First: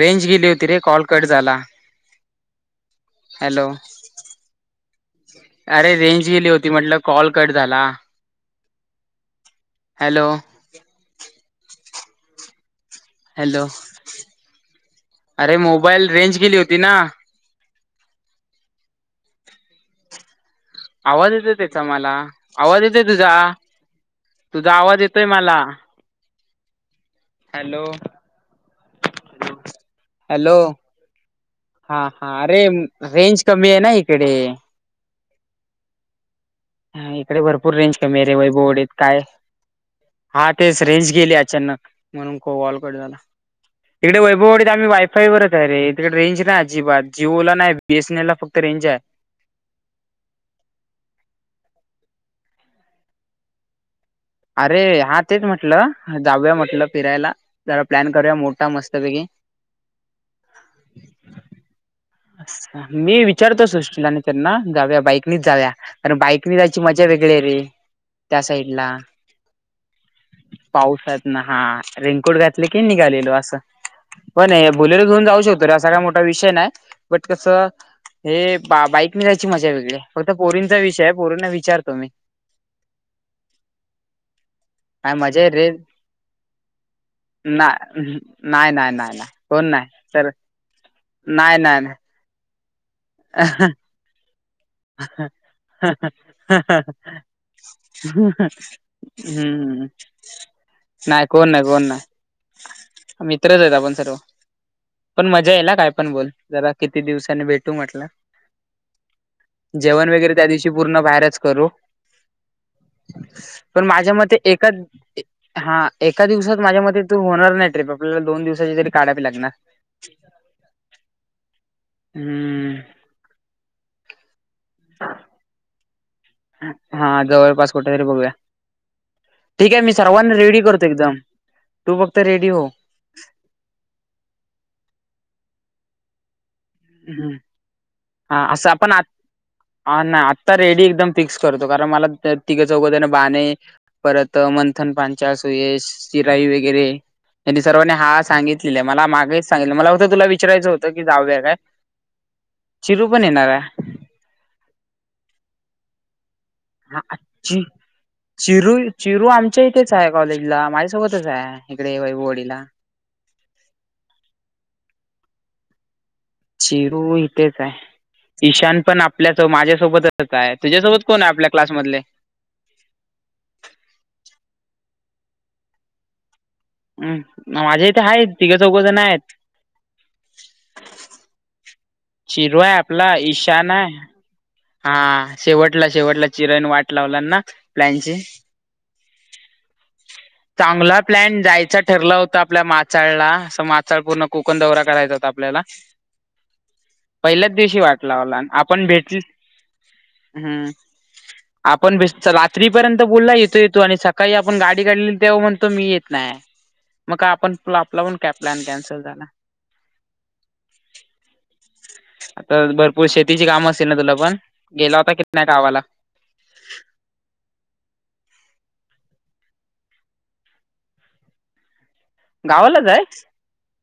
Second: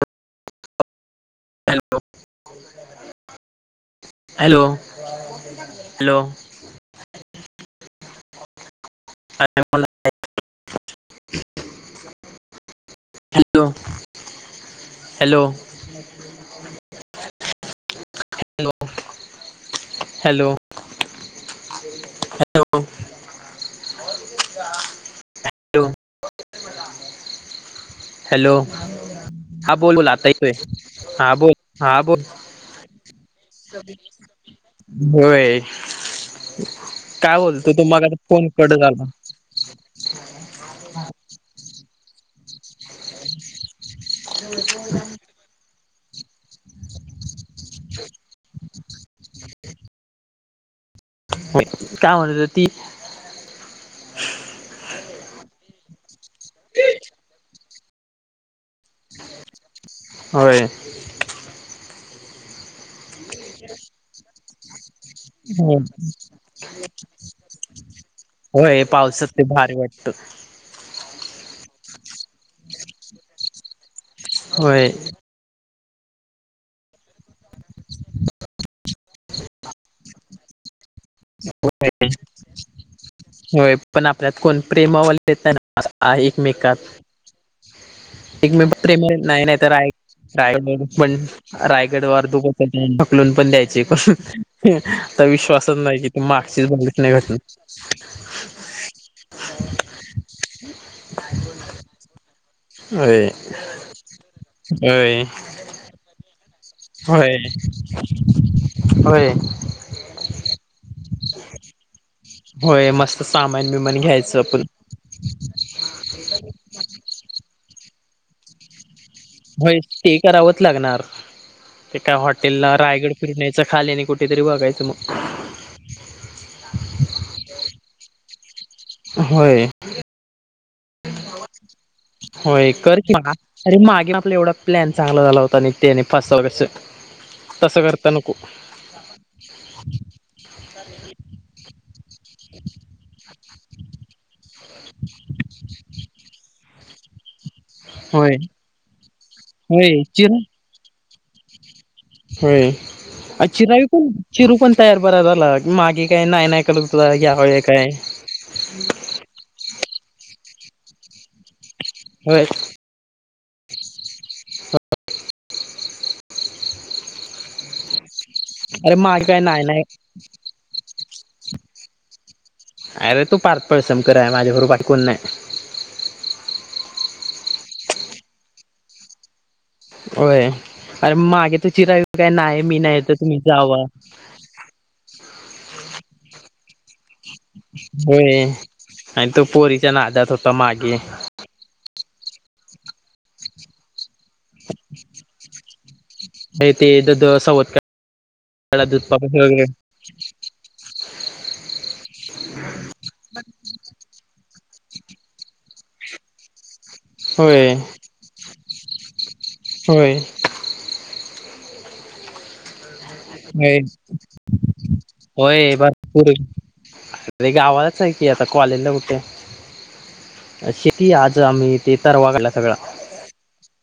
Range गेली होती रे कॉल कट झाला हॅलो हॅलो. हॅलो अरे रेंज गेली होती म्हटल कॉल कट झाला. हॅलो [unintelligible] हॅलो हॅलो अरे मोबाईल रेंज केली होती ना. लो हॅलो. आवाज येते त्याचा मला आवाज हॅलो येतय तुझा तुझा आवाज येतोय मला. हॅलो हॅलो हा बोल बोल आता ऐकु हॅलो येतय हा बोल हा बोल. हे होय--. हा काय इकडे बोलतो भरपूर तू रेंज मग आता कमी रे फोन कट वैभोवाडीत झाला काय. हा तेच रेंज गेले अचानक. म्हणून काॅल कट झाला हीकडे वैभवडीत आम्ही वायफाय वच आहे रे तिकडे रेंज नाही अजिबात जिओ ला नाही बीएसनला फक्त रेंज आहे. काय म्हणत होती.? अरे हा तेच म्हटलं जाऊया म्हटलं फिरायला जरा प्लॅन करूया मोठ होय. मी विचारतो सुष्टी आणी त्यांना जाऊया मग बाईकनी जाऊया कारण बाईकनी जायची मज्या वेगळी रे त्या साईड होय ला. पावसात ते भारी वाटत पाऊसात ना हा रेनकोट घातले की निघालेलो असं. पण हे होय बुलोरा घेऊन जाऊ शकतो र ह सगळ मोठा विषय नाही बट कसं हे हां बाईक नी जायची माझ्या वेगळे फक्त पोरीन होय. होय पण आपल्यात कोण प्रेमावा काय मजा येत आहे रे ना एकमेकात. ना एक मी नाही नाही तर राय रायगड पण नाही नाही रायगड वार हो कुठुन ढकलून पण नाही. द्यायचे आता विश्वासच नाही कि त मागशीच बघलीस घडलेली घटना. हम्म ह् नाही कोण नाही कोण नाही. होय मित्रच आहेत सर्व होय पण मज्या याला काय पण बोल. जरा किती होय दिवसांनी भेटू म्हटलं. होय जेवण वगैरे त्या दिवशी पूर्ण बाहेरच करू. होय मस्त सामान पण बिमान माझ्या मते घ्यायचं आपण एका हा एका दिवसात माझ्या मते तो होणार नाही. ट्रीप आपल्याला दोन दिवसाची तरी काढावी लागणार होय ते करावंच लागणार एका हम्म हॉटेलला रायगड फिरण्याच खाली आणि कुठे ते वागायच मग.. कुठ हाय रे बघूया होय ठीक आहे मी सर्वांनी रेडी करतो एकदम. तू फक्त रेडी हो होय कर की मग अरे मागे आपला एवढा प्लॅन चांगला झाला होता आणी त्यांनी फसव्या अस हुम्म हा असं आपण आ हा नाही आता रेडी एकदम फिक्स करतो कारण मला तिघ चौघ जण बा आणी परत मंथन पाच्यांळ, सुयश, चिराई, वगैरे त्यांनी सर्वांनी हा होय सांगितलेले मला मागेच सांगितलं मला होय होतं तुला चिर विचारायचं होतं की जाऊया काय? होय चिरू पण येणार आहे चिरावी पण चिरू पण तयार बरा झाला मागे काय. नाही नाही करत होता ह्या होय चि काय चिरू चिरू आमच्या इथे चा हाय कॉलेज ला माझ्यासोबतच आहे इकडे वैभव होय वाडीला. अरे चिरू इथे काय? ईशान पण मागे काय आपल्या नाही नाही माझ्यासोबतच आहे तुझ्यासोबत कोण आहे आपल्या क्लासमधले. अरे तू पारपळ शंकर हाय माझ्याबरोबर बाकी कोणी नाही. ह माझ्या इथे आहेत तिघं चौघजण आहेत. होय अरे मागे त चिराय काय चिरू नाही आहे मी नाही आपला तर तुम्ही ईशान जाव.. आहे हा शेवटला शेवटला चिरण वाट वाटत लावलं ना प्लॅनची. होय आणि तो पोरीच्या नादात होता मागे चांगला प्लॅन जायचा.. ठरलं होतं आपल्या माचाळला अस मासाळ पूर्ण कोकण दौरा कराायचा होता आपल्याला. ते पहिल्याच दव दिवशी वाट लावला आपण भेटली दुधपागैर हम्म [unintelligible] आपण बे रात्रीपर्यंत बोलला येतो येतो आणि सकाळी आपण गाडी काढली तेव्हा म्हण त मी येत नाही मग आपण होय आपला पण कॅब प्लॅन कॅन्सल झाला. होय. आता भरपूर शेतीची काम होय असतील ना तुला पण गेला होता किती नाही गावाला? अ अरे गावालाच आहे की आता कॉलेजला कुठे शेती आज आम्ही... ते तरवा केला सगळा गावालाच आहे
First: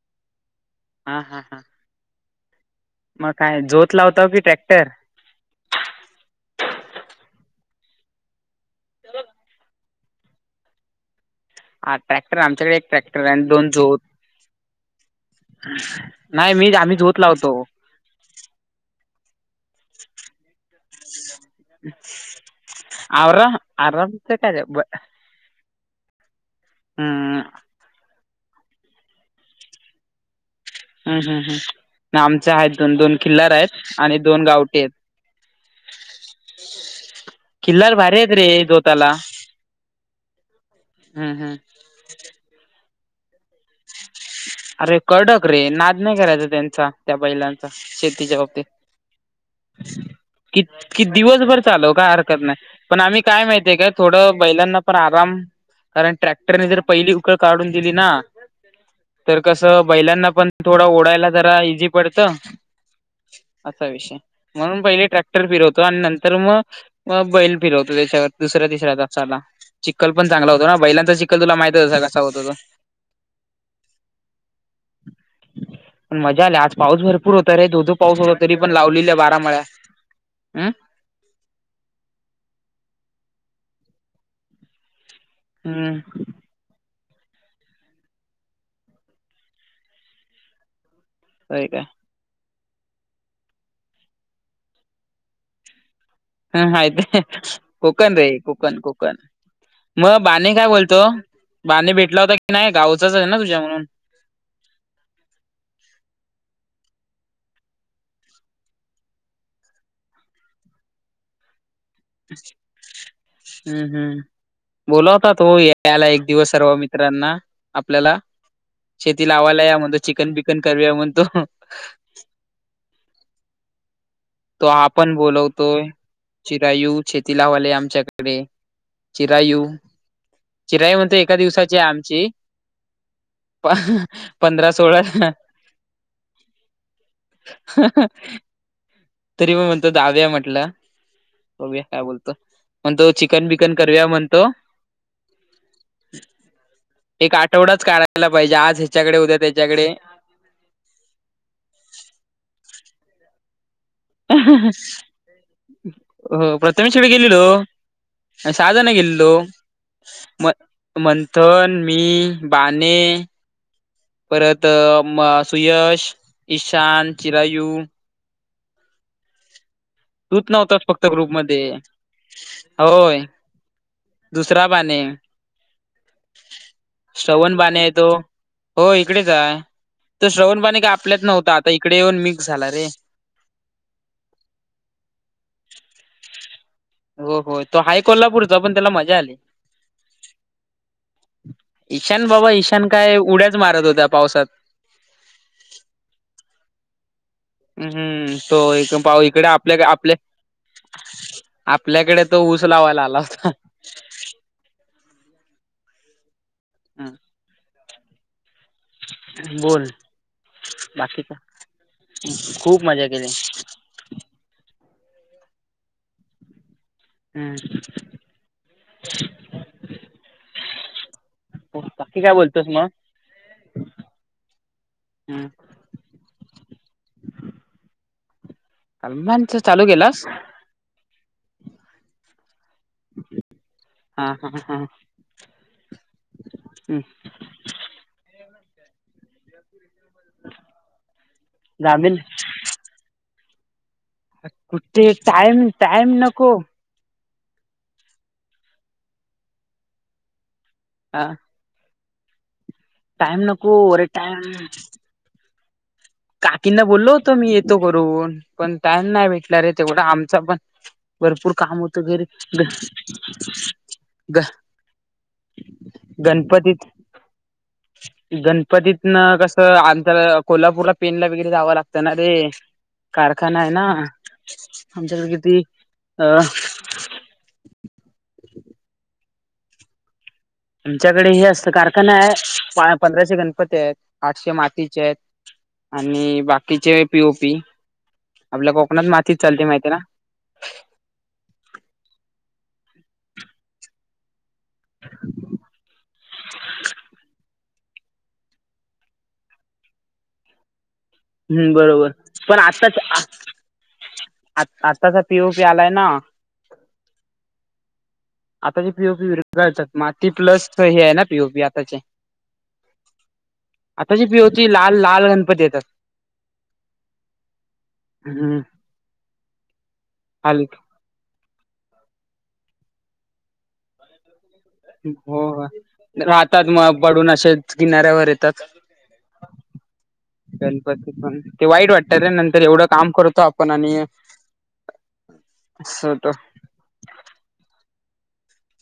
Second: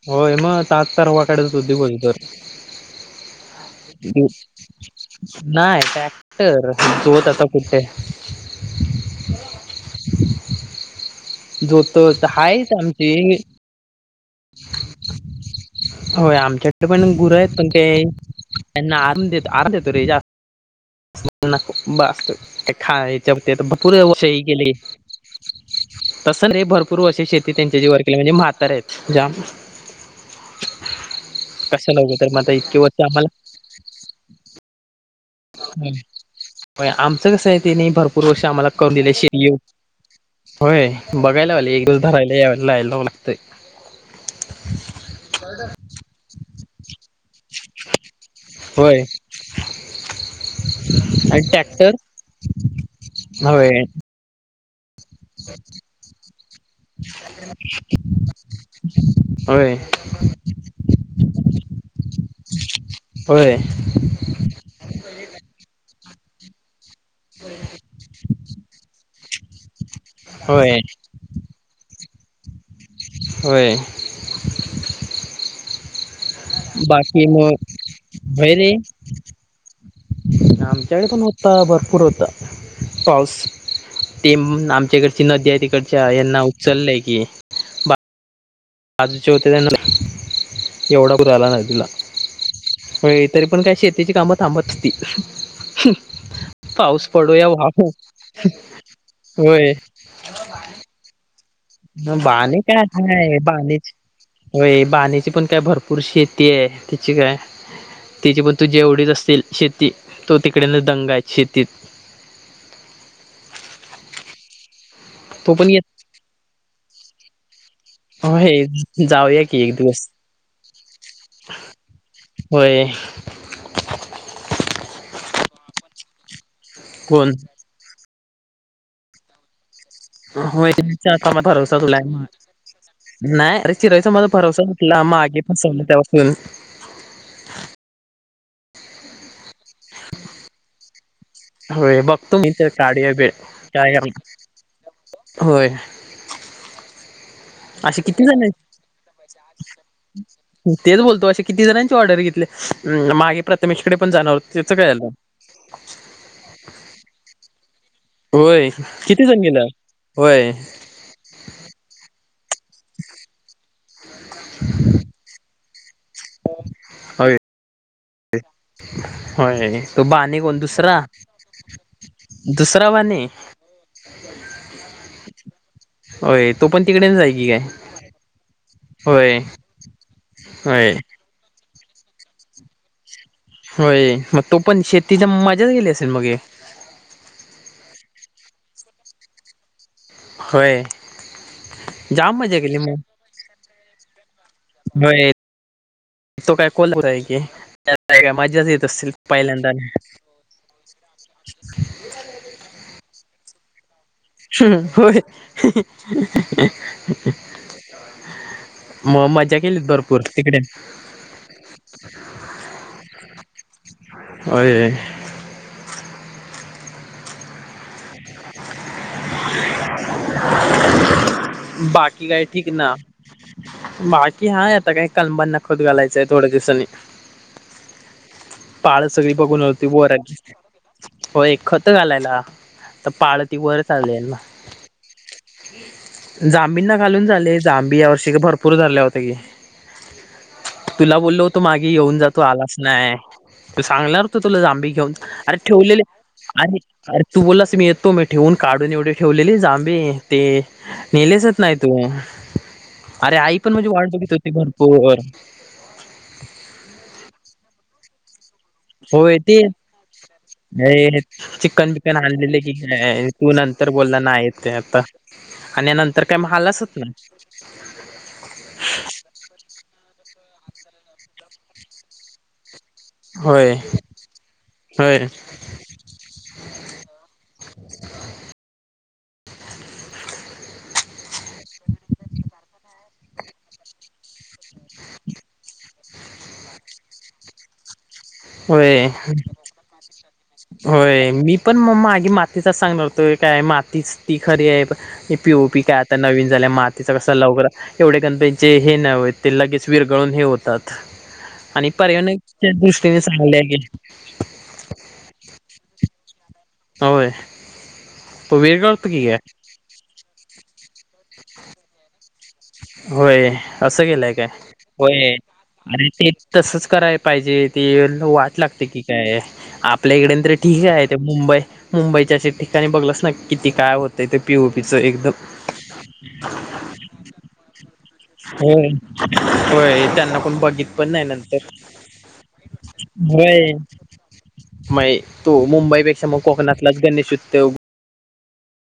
होय मग सच हा तरवा हा काढत हा होती बोल तर मग काय जोत लावत नाही टॅक्टर तोत आता कुठे चला हा जोत ट्रॅक्टर हायच आमच्याकडे एक आमची ट्रॅक्टर आणि दोन झोत होय नाही मी आमच्याकडे आम्ही पण धूत गुरु लावतो आहेत प ते त्यांना आ आमच्याकडे पण गुर आहेत आराम देतो रे जास्त [unintelligible] तसं नाही आवरा आरामच काय ब रे भरपूर वर्ष हम्म त्यांच्या जीवावर शेती केली म्हाताऱ्या आहेत जाम. हम् हम्म कशाला उगं हम तर मग आमचे आता इतके आहेत दोन वर्ष दोन किल्लार आहेत आणि दोन गावटी आहेत. आमचं कसं आहे त्याने किल्लार भारी भरपूर आहेत वर्ष रे आम्हाला करून जोताला दिलं शेयोग.. होय हम्म बघायला हम्म वा एक दिसध राहिला याला लालाव लागतय. अरे कडक रे नाद नाही करायचा त्यांचा त्या बैलांचा शेतीच्या बाबतीत. होय रिकामा ऑडिओ कि कि आणि दिवसभर ट्रॅक्टर चालव का हरकत नाही पण आम्ही काय होय माहितीय काय थोडं... बैलांना पण आराम कारण ट्रॅक्टरने जर पहिली उकळ काढून दिली ना.. तर होय कसं बैलांना पण थोडं ओडायला जरा इझी पडतं. होय असा विषय म्हणून पहिले ट्रॅ टटर फिरवतो आणि नंतर मग बैल फिरवतो त्याच्यावर दुसऱ्या तिसऱ्या तासाला चिखल पण चांगला होता ना होय बैलांचा चिखल तुला माहितीये ना कसा होतो होय पण मजा आली आज पाऊस बाकी भरपूर होत मग रे दो दो पाऊस होतो होय तरी रे पण लावलेली आहे बारामळ्या आमच्याकडे पण होता भरपूर होता पाऊस ते आमच्याकडची नदी आहे हम्म तिकडच्या यांना उचललंय की बा [inaudible] त्यांना एवढा पूर आला होय नदि काय ला होय तरी पण काय शेतीची कामं थांबतती हात कोकन रे कोकन कोकन होय मग बाने काय बोलतो? बाने भेटला होता की बाणे नाही काय गावचाच आहे काय ना तुझ्या बाणी म्हणून होय बाणीची पण काय भरपूर शीेत ती आहे त चिक आहे तिची पण तू जेवढीच असल शेती तो तिकडेन दंग आहे शेतीत हम्म हम्म बोलावता तो पण येत तोयला एक दिवस सर्व मित्रांना आपल्याला होय शेती जाऊया की लावायला एक या म्हणतो दिवस चिकन बिकन करूया म्हणतो होय तो आपण बोलवतोय चिरायू कोण शेतीलावाले आमच्याकडे इकडे चिरायू हो चिराई म्हणतो त्याचा एका भरवसा दिवसाची आहे तुला आमची मग नाय प- अरे चिरईचा माझा भरवसा पंधरा सोळा तूटला मागे फसवलं त्यापासन ह, ह तरी ओ म्हणत दाव्या म्हटलं बघूया होय काय बोलतो बघतो मी तर काढया म्हणतो वेळ चिकन बिकन काय करूया म्हणतो होय एक आठवडाच असे किती काढायला जण पाहिजे आज ह्याच्याकडे उद्या त्याच्याकडे तेच बोलतो, असं किती जणांची ऑर्डर घेतली मागे प्र रमेशकडे पण जाणार होती त्याच काय आलं? सहा जण गेलेलो गेलं म होय मंथन मी बाने, परत म सुयश ईशान, चिरायू व्हय तूच नव्हतास फक्त ग्रुप मध्ये, दुसरा होय बाने दुसरा बाने होय तो पण तिकडेच जाय की श्रवण काय बाने येतो हो इकडेच होय हाय. तो श्रवण बने का होय आपल्यात नव्हता, आता इकडे येऊन मिक्स झाला रे होय, मग तू पण शेतीच्या मजाच गेली असेल मग हो, हो, तो हाय कोल्हापूरचा, पण त्याला मजा आली. व्हय ईशान बाबा, ईशान काय उड्याच मारत होता पावसात होय तो काय कोलत हाय ह हम्म, तो इक पाव इकडे पहिल्यांदा आपल्या का आपल्या आपल्याकडे तो ऊस लावायला आला होता हम्, होय हम म मज्जा केलीत बोल भरपूर तिकडे बाकी का खूप मजा केली. व्हय हम्म बाकी काय, ठीक ना? बाकी हाय आता काही हम्म, कलबांना खोत घालायचंय थोड्या दिवसांनी. पाळ सगळी सलमानच बघून चालू होती केलास बोराची हो एक खत घालायला तर पाळ हा चालेल ना, हा हा जांबींना हम्म, घालून झाले जाबी या वर्षी भरपूर पूर धरल्या होत्या की, तुला बोललो होतो मागे जामीन येऊन जा तू आलाच नाय त सांगणार तुला जांबी कुठे घेऊन अरे टाइम ठेवलेले टाइम नको अरे, अरे तू बोललास मी येतो मी ठेवून काढून एवढी ठेवलेली जांबे ते अ नेलेचत नाय तुम्ही अरे टाइम आई नको पण माजी अरे वाट बघित टाइम होती भरपूर. काकींना बोललो होतो मी येतो बर हून पण टाइम नाय होय ते भेटला रे, तेवढा आमचा पण हे भरपूर काम चिकन होतं बिकन घरी. आणलेले की काय तू नंतर बोलला ग नाय येत ते आता आणि नंतर काय म गणपतीत आलासच नाय गणपतीतन कसं आंतर कोल्हापूरला पेणला वगैरे जावं लागतं ना रे कारखाना आहे होय ना, होय आमच्याकडे किती अ [unintelligible] आमच्याकडे हे असतं, कारखाना आहे, पंधराशे गणपती आहेत, आठशे मातीचे आहेत आणि बाकीचे पीओपी आपल्या व्हय, कोकणात मातीच चालते माहिती आहे व्हय, मी पण म मागी मात तिथच सांगणार होतोय काय मातीच ती खरी आहे पण पीओपी काय आता नवीन झाल्या मातीचा कसा लवकर एवढे कण त्यांचे हे नाय होत लगेच वीर गळून हे होतात. ना हम् आणि बरोबर पण परयनच्या दृष्ट आताच आ आताचा पीओपी आलाय ना [unintelligible] होय आताचे विरगळतो की पीओपीतात काय विरघळतात माती प्लस हे आहे ना पीओपी आताचे होय असं आताची केलंय काय पीओपी लाल लाल होय. गणपती येतात अरे ते तसच करायला पाहिजे ते वाट हम्म लागते की काय आपल्या इकडेन तरी आल ठीक आहे ते मुंबई मुंबईच्या ठिकाणी बघलंस ना किती काय होतय ते पिओपीचं एकदम हो हो राहतात मग पडून असे किनाऱ्यावर येतात होय होय त्यांना कोण बघित गणपती नाही पण नंतर ते वाईट वाटत नंतर एवढं एढं काम करतो आपण आणि म ये तो मुंबईपेक्षा होत मग कोकणातलाच गणेश उत्तव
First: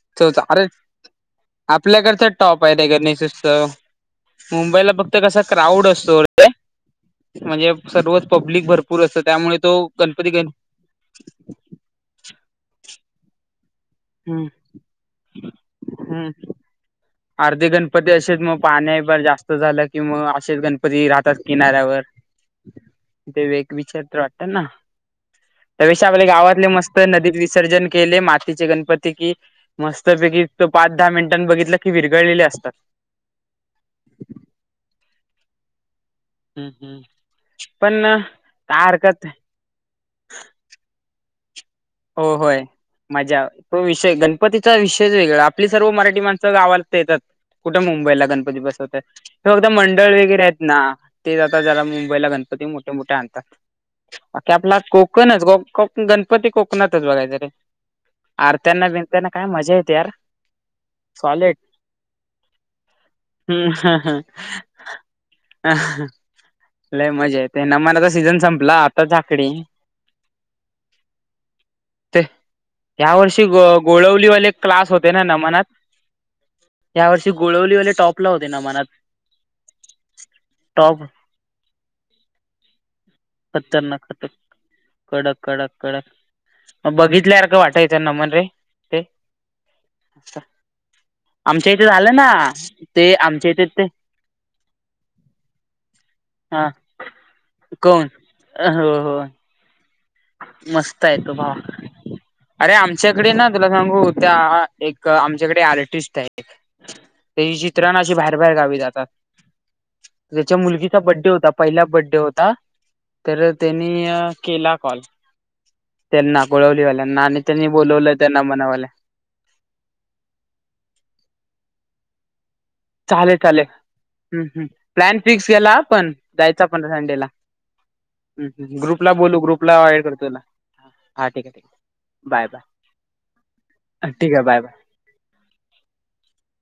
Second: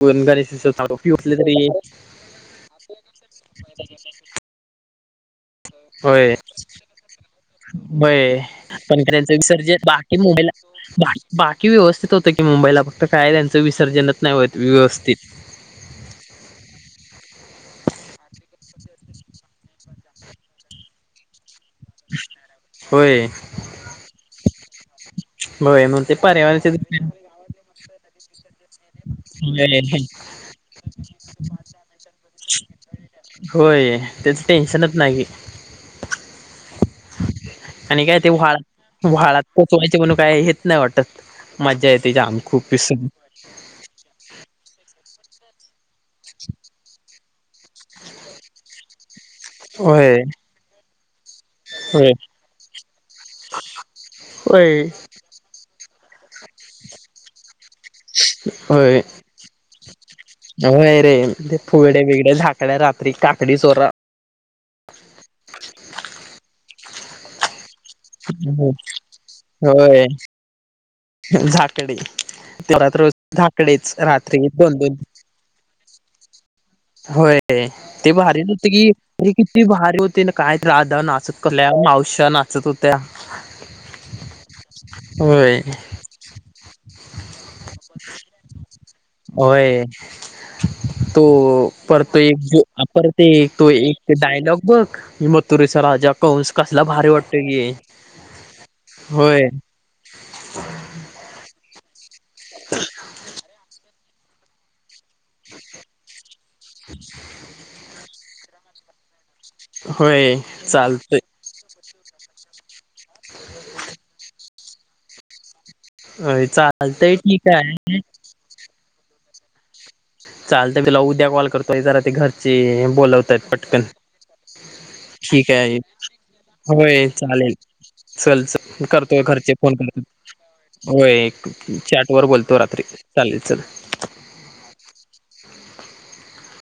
कोण गणेश अरे उत्सव दारू पिऊन आपल्याकडचा टॉप आहे र गणेश उत्सव मुंबईला बघ कसा क्राउड असतो होय म्हणजे होय सर्वच पब्लिक पण भरपूर असतं त्यामुळे तो विसर्जन बाकी गणपती मुंबई गण ला बाकी व्यवस्थित होत कि मुंबईला फक्त काय त्यांचं विसर्जनच हम्म नाही व्यवस्थित. हम्म अर्धे गणपती असेच मग पाण्या बर जास्त झालं कि मग असेच गणपती राहतात. किनाऱ्यावर होय ते वेग विचारत वाटतात ना होय त्या मग पेक्षा ते आपले गावातले पर्यावरणाच्या मस्त नदीत विसर्जन केले मातीचे गणपती कि दृष्टीने मस्तपैकी तो पाच दहा मिनिटां बघितलं. विरगळलेले असतात. होय त्याच टेन्शनच नाही की. हम्म हम्म पण आणि काय ते व्हाळ काय हरकत व्हााळात पचवायचे म्हणून काय हेच नाही वाटत मज्जा येते हो जाम होय खूप विसरून माझ्या तो विषय गणपतीचा विषय च वेगळं आपली सर्व मराठी माणसं गावाात येतात कुठं मुंबईला गणपती बसवत हे फक्त मंडळ होय वगैरे आहेत ना ते जात ज्याला होय मुंबईला गणपती मोठे मोठे आणतात आपला होय कोकणच ग गणपती कोकणातच बघायचं रे आरत्यांना बिनता्यांना काय मजा येते यार य रे ते सॉलिड फुगडे बिगडे झाधाकड रात्री काकडी चोरा ह लय मजा येत ते ना मनाचा सीझन संपला आता झाकडी जाकडी ते तेव्हा तर रोज या वर्षी गो जाकडी रात्री गोळवलीवाले दोन क्लास दोन होते ना नमनात या वर्षी होय गोळवलीवाले ते टॉपला भारी होते नव्हते नमनात की अरे किती भारी होते ना काय टॉप आधार नाचत असत कल्या मावश्या नाचत होत्या खतरनाक खतरनाक कडक होय कडक कडक मग बघितल्यासखं वाटायचं न मन रे ते होय तो आमच्या इथे झालं परतो ना एक जो ते अपरते आमच्या इथे तो ते एक डायलॉग बघ हमतुरेसर काझ्या कौंस हा कसला भारी वाटतेय की कोण हो हो होय मस्त आहे तो भाव अरे आमच्याकडे ना तुला सांगू त्या एक आमच्याकडे आर्टिस्ट आहे एक त्याची चित्रणा अशी बाहेर बाहेर गावी जातात होय त्याच्या मुलगीचा चालतय बड्डे होता पहिला बड्डे होता तर त्यांनी केला कॉल त्यांना होय चालतय गोळवलीवाल्यांना आणि ठीक त्यांनी आहे बोलवलं त्यांना मनावाल्या चाल तर बिला उद्या कॉल करतोय जरा ते घरची चालेल बोलवतय चालेल पटकन हम्म हम्म प्लॅन फिक्स ठीक केला आहे आपण जायचा पण होय संडेला चालेल चल हम्म हम्म. च ग्रुपला करतोय बोलू घरचे फोन ग्रुपला ऍड तुला करतो होय हा एक ठीक आहे ठीक चॅट वर आहे बाय बोलतो रात्री चालेल चल बाय ठीक आहे बाय बाय [unintelligible]